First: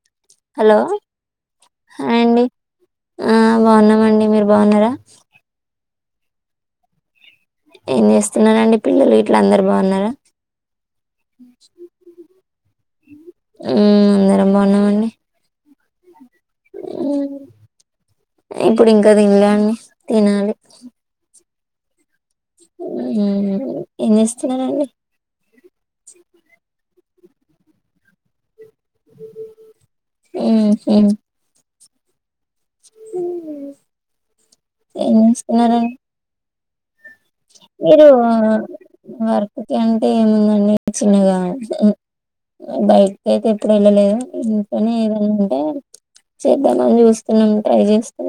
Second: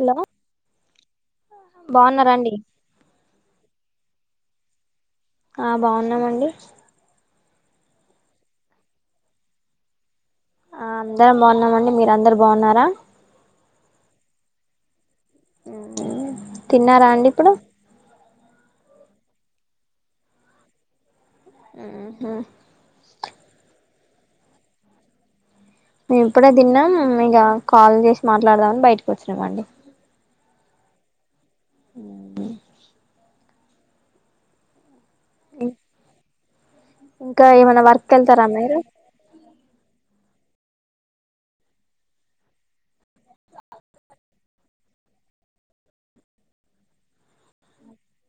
Hello hello హ అండి బాగున్నారాండి ఆ బాగున్నామండి మీరు బాన్నార [unintelligible] ఆ బాగున్నామండి ఏం చేస్తున్నండి పిల్లలు వీట్ల అందరు బాగున్నారా [unintelligible] ఆ అందరం బాగున్నామండి మీరందరు బాగున్నారా బాన్నాంఅండి [unintelligible] ఉ [inaudible] తిన్నారా అండి ఇప్పుడు ఇంగ తింలే అండితినాలి ఆ ఎన్ని ఎం చెస్తున్న రండి మేము ఇప్పుడే తిన్నాం ఇక కాల్ చేసి మాట్లాడదాం అని బయటక వచ్చినమండి మ్ అ మ్ ఎం చేసస్తున్నార ఇంకా ఏమనా వర్క్ వెళ్తారా మీరు ఓకే అంటే ఏముందండి చిన్నగా బయట అయితే ఎప్పుడు వెళ్ళలేదు ఇంట్లోఏదన్నా అంటే చేద్దామని చూస్తున్నాం ట్రై చేస్తుం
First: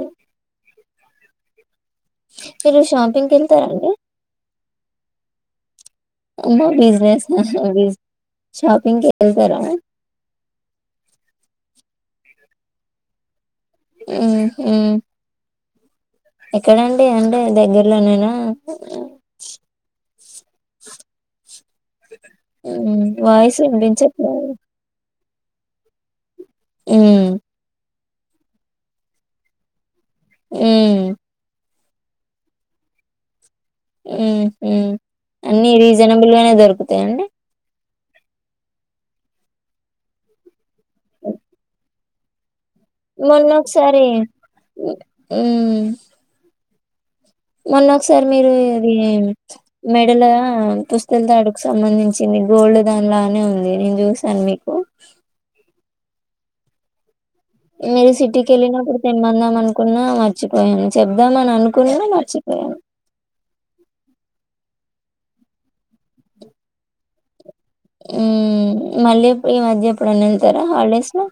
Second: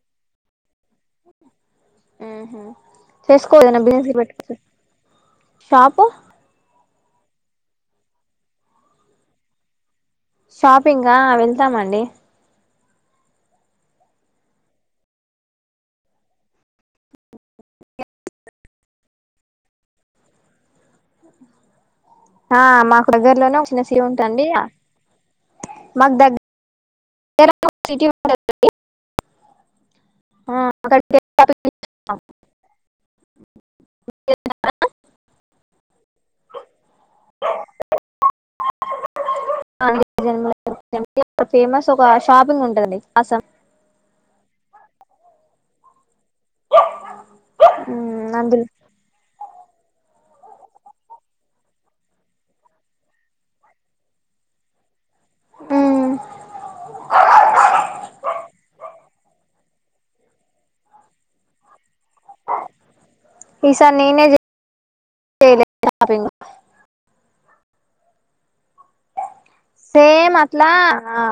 షాపింగ్కి ఉహుచేసుకో ఎదనా వెళ్తారండి బజినెసట్ షాపు అమ్మా బిజినెస్ షాపింగ్కి వెతారా షాపింగావెళ్తామండి హ్ ఎక్కడండి అంటే దగ్గర్లో నేనా ఆ మాకు దగ్గరలోనే ఒక చిన్న సి ఉంటండి వినిపించట్లేదు మక్ దగ్గ మ్మ్ ఎ ల సిటీ ఉంటదండి మ్మ్ అఅక్కడి ఎ ల ఇచ్ మ్ మ్అన్నిరీజనబుల్ గానే దొరుకుంది తండి అన్నిజన్మ ఫేమస్ ఒక షాపింగ్ ఉంటంది మొన్న ఒక ఒకసారి ఉమ్ మొన్న ఒకసారి మీరు అందులో ఇది మెడలపుస్తల తాడుకు సంబంధించింది గోల్డ్ దాని లానే ఉంది నేను చూసాను మీకు మ్ మీరు సిటీకి వెళ్ళినప్పుడు తెమ్మందాం అనుకున్న మర్చిపోయాను చెబ్దాం అని అనుకు ఉదయా నెమర్చిపోయాను చె యెలె షాపింగ్ ఉ మళ్ళీ ఈ మధ్య ఎప్పుడన్నా సేమ్ ఎళ్తారా అట్లా హాలిడేస్‌లో?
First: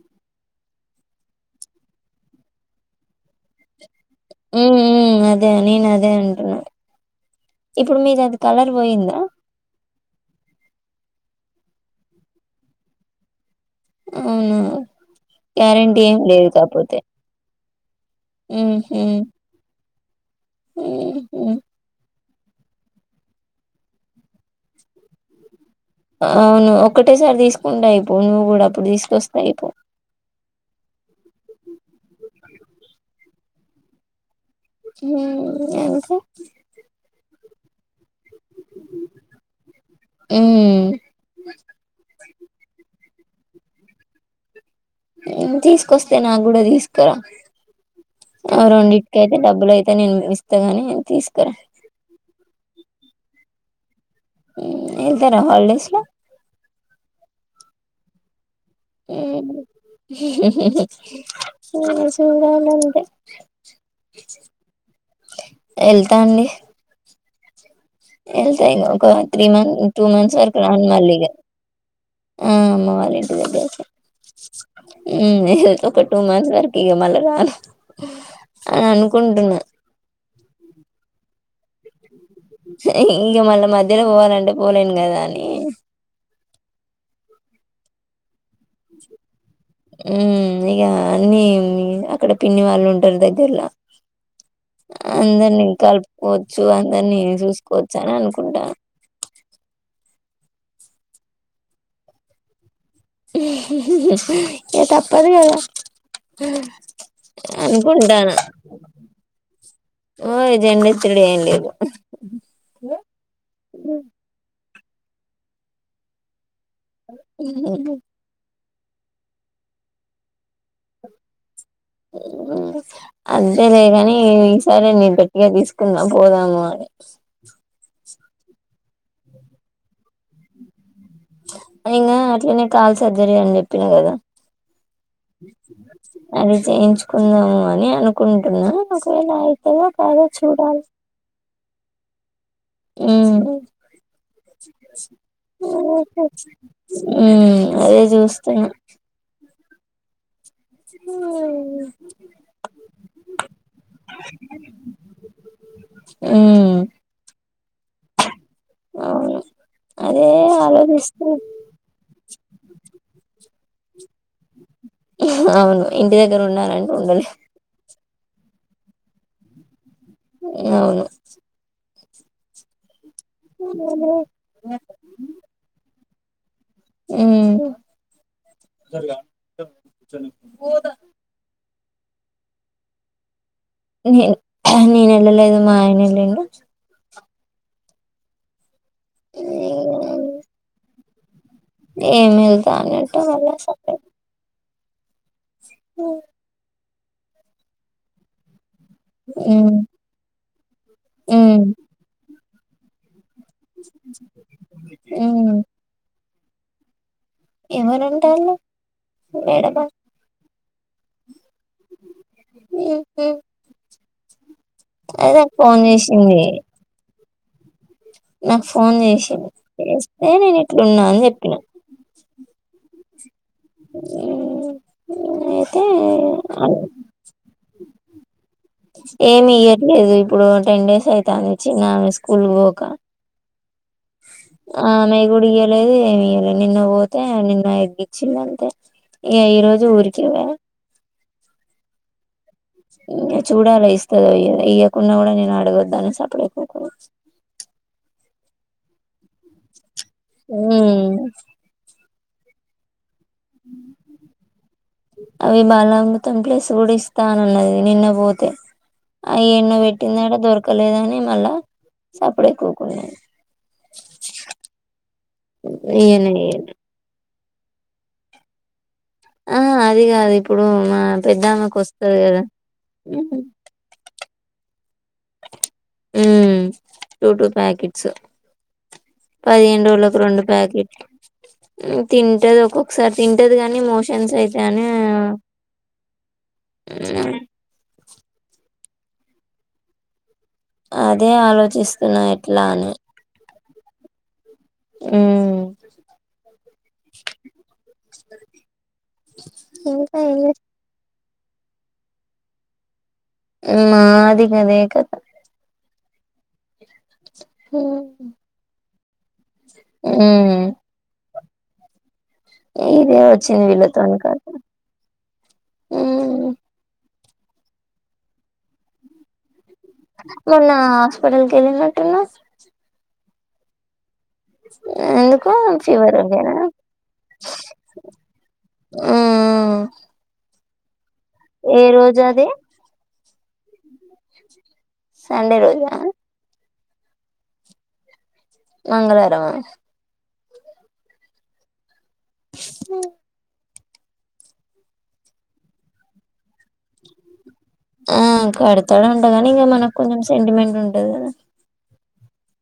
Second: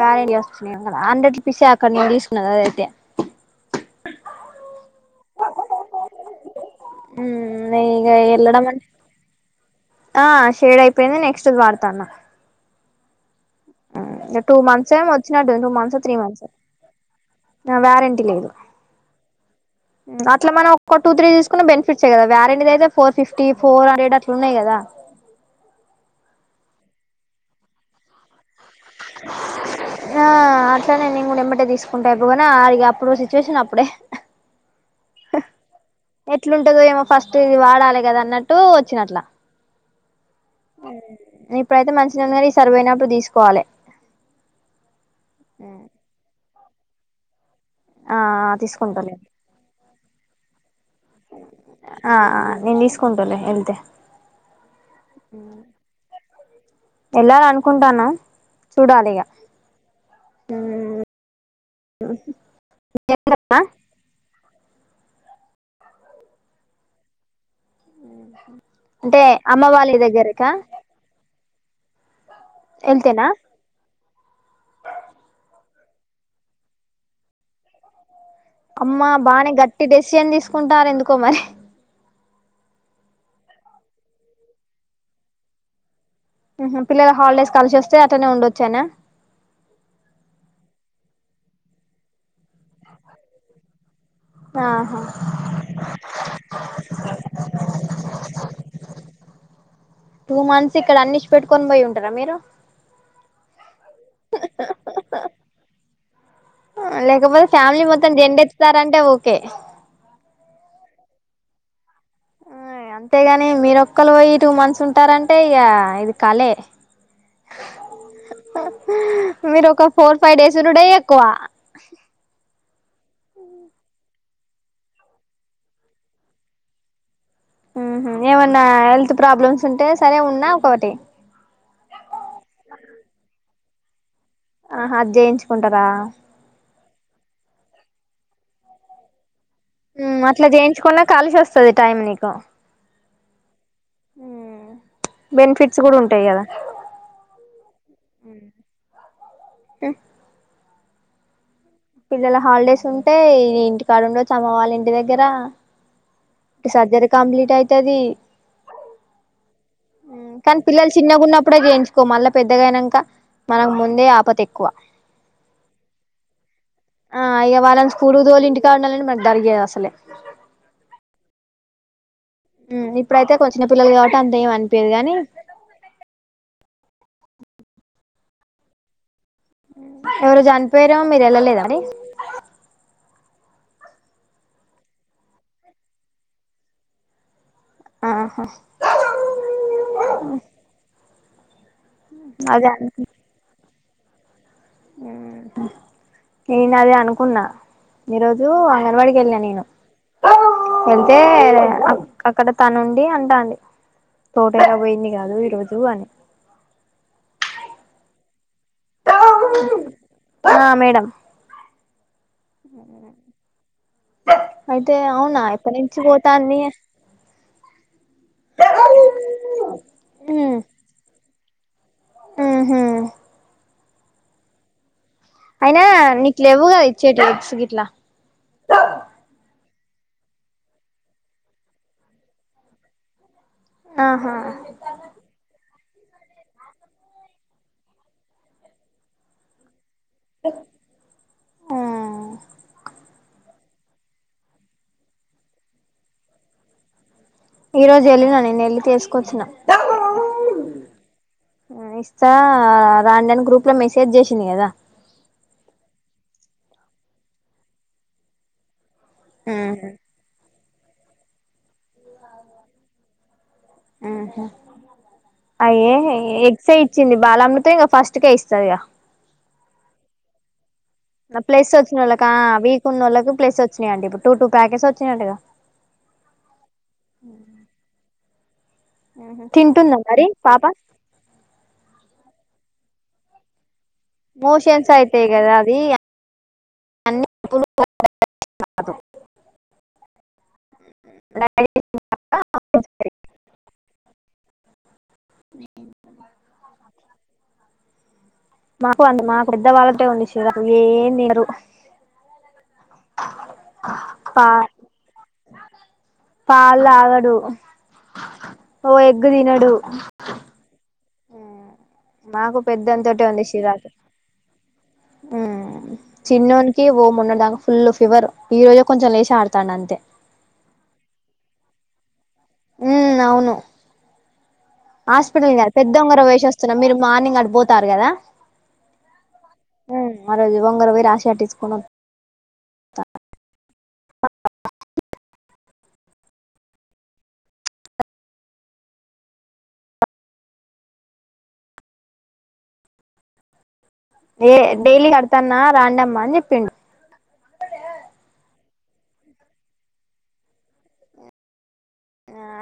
వాయ కదా హండ్రెడ్ రూపీసె అక్క నేను తీసుకున్న అద అయితే మ్ ఇప్పుడు మ్ మీది అది ఎలడం కలర్ పోయిందా? ఆ షేడ్ అయిపోయింది నెక్స్ట్ వార్తాన్న అవునా మంత్స్ ఏమో వచ్చినట్టు గ్యారెంటీ ఏం లేద్ కాపోతే వారెంట్ మ్ హ్ అట్లా మనం ఒక టూ త్రీ తీసుకున్న బెనిఫిట్సె కదా వారంటిది అయితే ఫోర్ ఫిఫ్టీ ఫోర్ హండ్రెడ్ అట్ల ఉన్నాయి గదా అవును ఒక్కటేసార్ తీసుకుంటే అయ్ పో నువ్వు గుడా ఆ అట్లనె నేన్ గుడా ఎమట తీసుకుంటె అయిపోవ్ ఆ అదిగ అప్పుడు ఒక సిచువేషన్ అప్పుడే మ్ ఎట్లుంటదొ ఏమో ఫస్ట్ ఇది వాడాలి గదా అన్నట్టు వచ్చినట్ల హ్మ్. ఇప్పుడైతే మంచినె ఉంది గన్ ఈ సరువోయినప్పుడు తీసుక్ పోలె తీసుకొస్తే నాగ్ గుడా తీస్కరా ఆ తీసుకుంటాలే అరొండిట్కైతే డబ్బులు ఐతె నేనుస్ అనీ తీస్కరా ఆ నేను తీస్కుంటాలే ఎల్దె వెళ్తారా హల్డేస్ లో కుంటాన్నవ్ ఆ [unintelligible] ఎళ్తా అండి వెళ్తా ఇగ ఒక అంటే త్రీ అమ్మ మంత్ వాళ్ళ టూ మంత్స్ దగ్గరకా వరకు రాను మళ్ళీ ఇగ ఆ అమ్మ వెళ్తేనా వాల్లింటి దగ్గరకే మ్ టూ మంత్స్ వరకి ఇగ మలరాను అమ్మ బాగానే గట్టి డెసిషన్ తీసుకుంటార్ ఎందుక్ కుమర్ ఇంగ మళ్ళ మధ్యలో పోవాలంటే పోలేన్ గదా అని పిల్లల హాలిడేస్ కలిసొస్తే అట్నే ఉండొచ్చానా ఉ ఇక అన్ని అక్కడ పిన్ని వాళ్ళు ఉంటారు దగ్గర్లో ఆహా అందరినీ కలుపుకోవచ్చు అందరినీ చూసుకోవచ్చు అని అనుకుంటాను టూ మంత్స్ ఇక్కడ అన్నించి పెట్టుకొని పోయి ఉంటారా మీరు ఏ తప్పదు కదా లేకపోతే ఫ్యామిలీ మొత్తం అనుకుంటాన జెండత్తారంటే ఓకే డి తిడుేయం లేదు అంతేగాని మీరొక్కరు పోయి ఇటుకి మంచిసుుంటు తంటారంటే ఇక ఇది కళ మీరు ఒక ఫోర్ ఫైవ్ డేస్ ఉన్న డే ఎక్కువ అంతే లేదు కాని ఈసారి నేను గట్టిగా తీసుకున్నా పోదాము అని బ ఉహు ఏమన్నా హెల్త్ ప్రాబ్లమ్స్ ఉంటే సరే ఉన్నా ఒకటి అయికా అట్లనే కాల్ సర్జరీ అని చెప్పిన కదా ఆహా అది చేయించుకుంటారా అది చేయించుకుందాము అని అనుకుంటున్నా ఒకవేళ అయి అట్లా జయించకుడా కాలుషస్త సది టైమ్ నికు బెనిఫిట్స్ కూడా ఉంటాయి కదా అ అదే చూస్తాను ఏ హ పిల్లల హాలిడేస్ ఉంటే ఇంటికాడు ఉండ చమవాలి ఇంటి దగ్గర ఇ ఉమ్ సర్జరీ కంప్లీట్ అయితది అవును అదే కానీ పిల్లలు ఆలోచిస్తున్నా చిన్నగాన్నప్పుడే చేయించుకో మళ్ళా పెద్దగాైనాక మనకు ముందే ఆపత ఎక్కువ అవును ఇంటి దగ్గర ఉన్నానంటే ఉండలే కూడుదోలు ఇంటికి కాడాలని మరి జరిగేదు అసలే అవును మ్ ఇ ఇప్పుడైతే కొ చిన్న పిల్లలు కాబట్టి అంత ఏమ అనిపయదు కాని మ్ ఎవరు చనిపోయార మీరు వెళ్ళలేదాండి నే నేను వెళ్ళలేదు మా ఆయన ఎల్లిండు ఆహా ఏమిల్తా అదే అనిట్టె వ లేశా నెనదే అన్ కున్నా మీరోజు న్వాడికి వెళ్ళా నేను, ఉమ్ వెళ్తే ఉమ్ అక్ అక్కడ క్కనుండి అంటాన్ తోట ఎట్టపోయింది కాదు ఉమ్ ఈరోజు అని ఎవలుంటాళ్ళు మేడ బ ఆ మేడం ఇవ్ ఎ బ అయితే అవునా ఎప్పన్నుంచి చేసింది పోతాన్ని నాకు ఫోన్ చేసింది చేస్తే ఉమ్ నేను ఇట్లున్నా అని చెప్పిన ఉహు ఉ అయినా నీకు లెవ్ గ ఇచ్చేటి ఎగ్స్ గిట్ల రా ఏమి ఇయట్లేదు ఇప్పుడు టెన్ డేస్ ఐతాంది, ఇచ్చిన స్కూల్ పోక ఆహా ఆమె గుడ ఇయ్యలేదు ఏమి ఇయ్యలే నిన్న పోతే నిన్న ఎగ్గిచ్చిందంతే, ఇగ ఈ రోజు ఊరి కి వే ఆ ఇంగె చూడాల ఇస్తదొ, ఇయ్యదొ ఇయ్యకున్నా కూడా నేను అడుగొద్దని [unintelligible] ఈ రోజు ఎళ్ళిన నేను ఎళ్ళి తీసుకొచ్చ్న ఉ ఇస్తా రాండి అని గ్రూప్ లో మెసేజ్ చేసింది కదా. త్తం ప్లేస్ కూడా ఇస్తానాన్నది నిన్న పోతే అయ్యన్నో వెెట్టిందన దొర క్కలేదని మళ్ళా సప్పుడై కూకుంది. ఆహ అయ్యే ఇయ్యనే ఇయ్యలే ఎగ్సే ఇచ్చింది బాలమృ తేంగా ఫస్ట్ కే ఇస్తదిగా ఆ అది కాదు ఇప్పుడు మా నాప్లస్ పెద్దామకు వస్తది వచ్చిన్నొళ్ళక కదా వీక్ ఉన్నొళ్ళకి ప్లస్ వచ్చ్నాయండి ఇప్పుర్ టూ టూ ప్యాకెసు చ్చినంటగా ఉ టూ టూ ప్యాకిట్స్ పదిహేను తింటుందా రోల్లకు మరి రెండు పాప ప్యాకి, ఉ తింటది ఒకొ ఒకసారి తింటది గాని మో మోషన్స్ అయితే కదా అది [unintelligible] [unintelligible] అదే ఆలోచిస్తున్నా ఎట్లా అని మ్ మాకు అ మాకు ఇద్ద వాళ్ళంటే ఉండి లేదు ఎం చేయరు మ్ అదికద క పాల్ తగడు హ ఓ ఎగ దనా ఆ మాకు ఇదే పెద్దంతట ఉంది వచ్చింది సిరాజ వీళ్ళతోని కథ మ్మ్ చిన్నకి ఓ మన్న ఫుల్ ఫివర్ ఈ రోజు కొంచెం లేచ ఆడుత మొన్న హాస్పిటల్ తెలినటునస్ న ఎందుకు హాస్పిటల్ పెద్ద ఫీవర్ ఉంగర వేసి ఉండేనా వస్తున్నారు మీరు మార్నింగ్ అడి పోతారు కదా మ్మ్ రజు వంగరవ ఏ రోజు అది సంండే రోజ మంగళవారంమా హ ఏ డైలీ కడతానా రాండమ్మా అని చెప్పిండు ఆ కడతాడు ఉంటాగాని ఇంకా మనకు కొంచెం సెంటిమెంట్ ఉంటది కదా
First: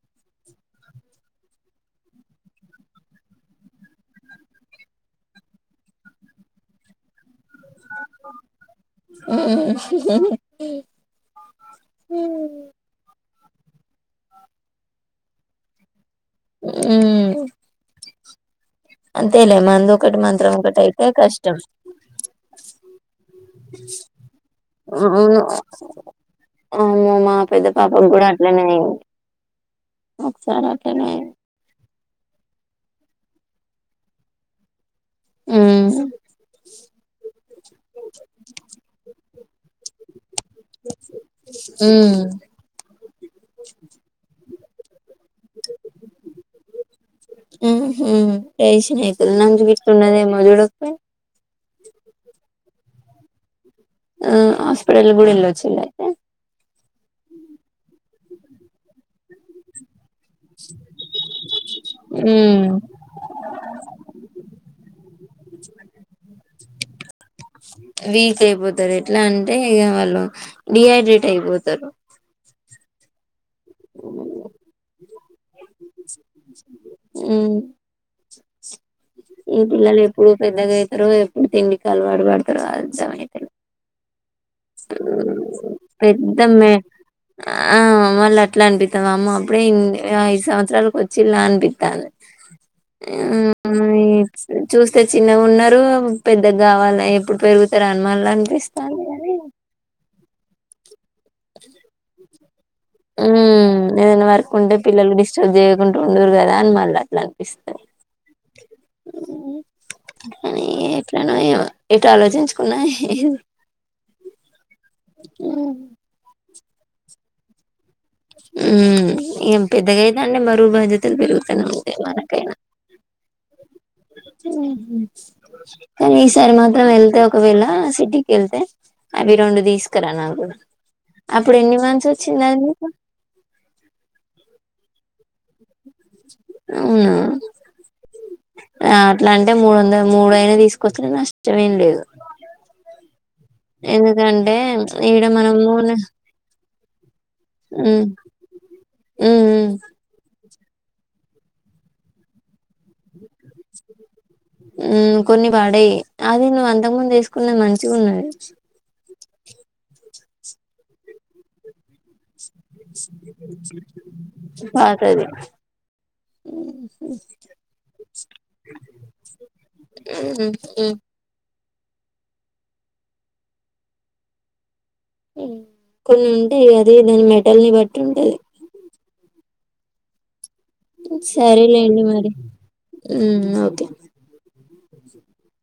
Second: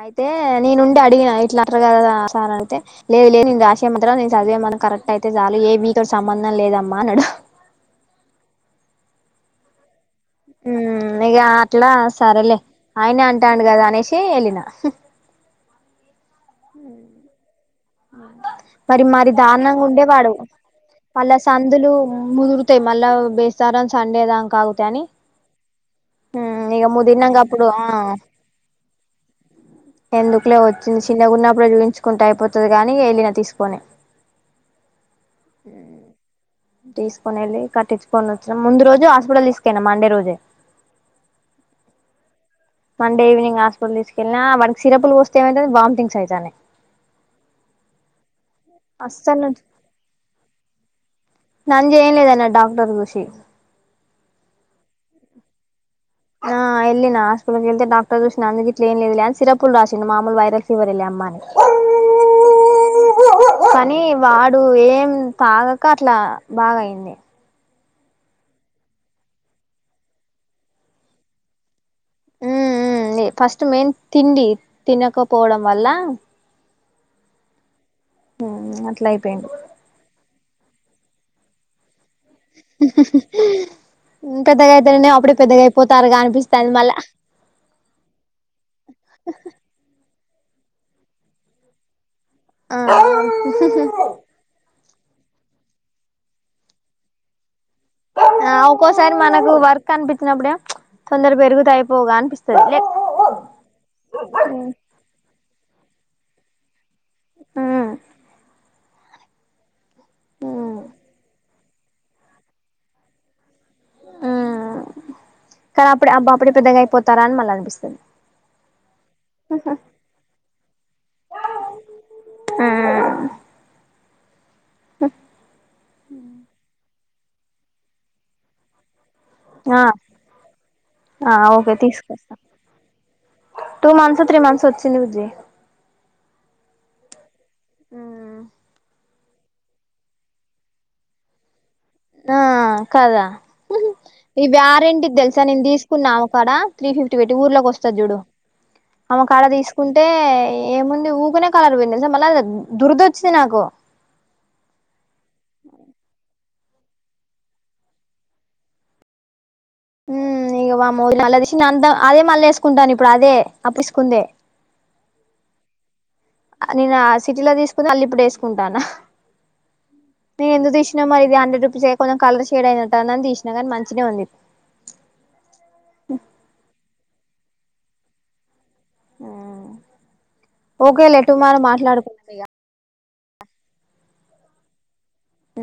అయితే నేను ఉండి అడిగిన ఇట్లా అ కదా సార్ అయితే లేదు లేదు నేను రాసి చేయమంటార నేను చదివేమను కరెక్ట్ అయితే చాలు ఏమ కూడా సంబంధం లేదమ్మా అన్నాడు ఆ ఇక అట్లా సరేలే మ్మ్ ఆయన అంటే ఇట్టాంగాదా అనేేషి వెలినా అ మరి మరి దారుణంగా ఉండేవాడు మంత్రం ఒకటి అయితే మళ్ళా కష్టం సందులు ముదురుతాయి మళ్ళా బేస్తారం సండే దాని కాగుత అని అవును ఇక అమ్మో మా ముదిరినాక అప్పుడు పెద్ద పాపకు కూడా అట్లనే అయింది ఎందుకులే ఒకసారి వచ్చింది అట్లనే అయింది చిన్నప్పుడు చూయిించుకుంటూ అయిపోతుది కాగాని వెళ్ళిన తీసుకొని ఉ తీసుకొని వెళ్ళి కట్టించుకొని వచ్చిన ముందు రోజు హాస్పిటల్ తెస్కపోయిన మండే రోజే మ్మ్ మండే ఈవినింగ్ హస్పిటల్ తీసుకెళ్లిన ఆ వనకి సిరపులు పోస్ తే ఏమయితందీ వంతింగ్స్ అయితానే ఎషీ ఆ నంజుగిట్ల ఉన్నది ఏమో చూడకపోయినవ్ నంజు ఏం లేదన్న డాక్టర్ చూసి ఆ హాస్పిటల్ గుడెల్ వచ్చిలు అటనే ఆ ఏళ్లిన హాస్పిటల్కిళ్తే డాక్టర్ చూసి నంజుగిట్లే ఏంలేదనీ సిరపుల్ రా సిండు మామూలు వైరల్ ఫీవర్ఎలే అమ్మా అని ఉమ్ కానీ వాడు ఏం తాగాక అట్లా బాగా అయింది వీక్ అయిపోతారు ఎట్లా అంటే ఇక వాళ్ళు డిహైడ్రేట్ అయిపోతారు ఫస్ట్ మెయిన్ తిండి తినకప్ పోడం వళ్ళా హ్మ్ అట్లా అయిపోయిండు ఏ పిల్లలు ఎప్పుడూ పెద్దగా అవుతారు ఎప్పుడు తిండి అలవాటు పడతారు అంతమైత పెద్దగా అయితేనే అప్పుడే పెద్దగా అయిపోతారుగా పెద్ద మే అనిపిస్తాంది మళ్ళా ఆ వాళ్ళ అట్లా అనిపితాం అమ్మ అప్పుడే సంవత్సరాల వచ్చిళ్లా అనిపిత్తంది ఆ చూస్తే చిన్నగా ఉన్నారు పెద్దగా కావాల ఎప్పుడు పెరుగు ఆ ఒకోసారి మనకు వర్క్ కనిపించినప్పుడే తొందర పెరుగుత అయిపోగా అనిపిస్తుంది ఏదైనా వర్క ఉంటే పిల్లలు డిస్టర్బ్ చేయ యాకుంట ఉందురు కదా అని మళ్ళ అనిపిస్తాది మ్మ్ కానీ ఏట్లనో ఇగ ఎటు ఆలోచించుకున్నా అ కనీ అప్పుడే పెద్దగాయిపోతారాని మల్ల అనిపిస్తుంది ఉ ఏం పెద్దగైనా అన్ని బరువుబాధ్యతలు పెరుగుతనే ఉంటయి మనకైనా కానీ ఈ సారి మాత్రం వెల్ అదే ఒకవేళ సిటీకి ఎళ్తే అవి రెండు ఆ దీసుకురా నాకు ఆ అప్పుడు ఓకే ఎన్ని మంత్స్ తీసుకొస్తా వచ్చింది అది మీకు టూ మంత్సొ త్రీ మంత్సొ వచ్చి దిన్ని యుజ్ జే అవునా ఆ ఆ అట్లా అంటే మూడు వందల మూడైనా తీసుకొచ్చులే నష్టమేం లేదు ఆ కదా ఇవి ఎందుకంటే వారెంటి ఈడ దెలుసా మనము నేను ఉమ్ తీసుకున్నా ఆమ కాడ త్రీ ఫిఫ్ ఫిఫ్టి బెట్టి ఊర్లోకి వస్తది జూడు ఆమకాడ ఉమ్ దీసుకుంటే ఏముంది ఊకనే కలర్ పోయింది మళ్ దురదద్ ఊ కొన్ని పాడయ్యాయ్ అది నువ్వు అంతకు ముందు దీసుకున్నది మంచిగున్నది ఉ ఇగ వామ్మో వలగవేషింది అంతా తీసుకుందే బాట అది నేను ఆ సిటీలో తీసుకుని అళ్ళి ఇప్పుడు ఏసుకుంటాన్న ఉమ్, ఎందుకు దీసినామ ఇది అండ్రెడ్ రు రుపీషే కొంచెం కలర్ షేడ్ అయినట్టు అని తీసినా గానీ మంచినే ఉంది ఇది కొన్ని ఉంటే అదె దాని మె బట్టల్ని బట్టి ఉంటది ఆ సరేలేండి మరి ఉ ఓకే ఆ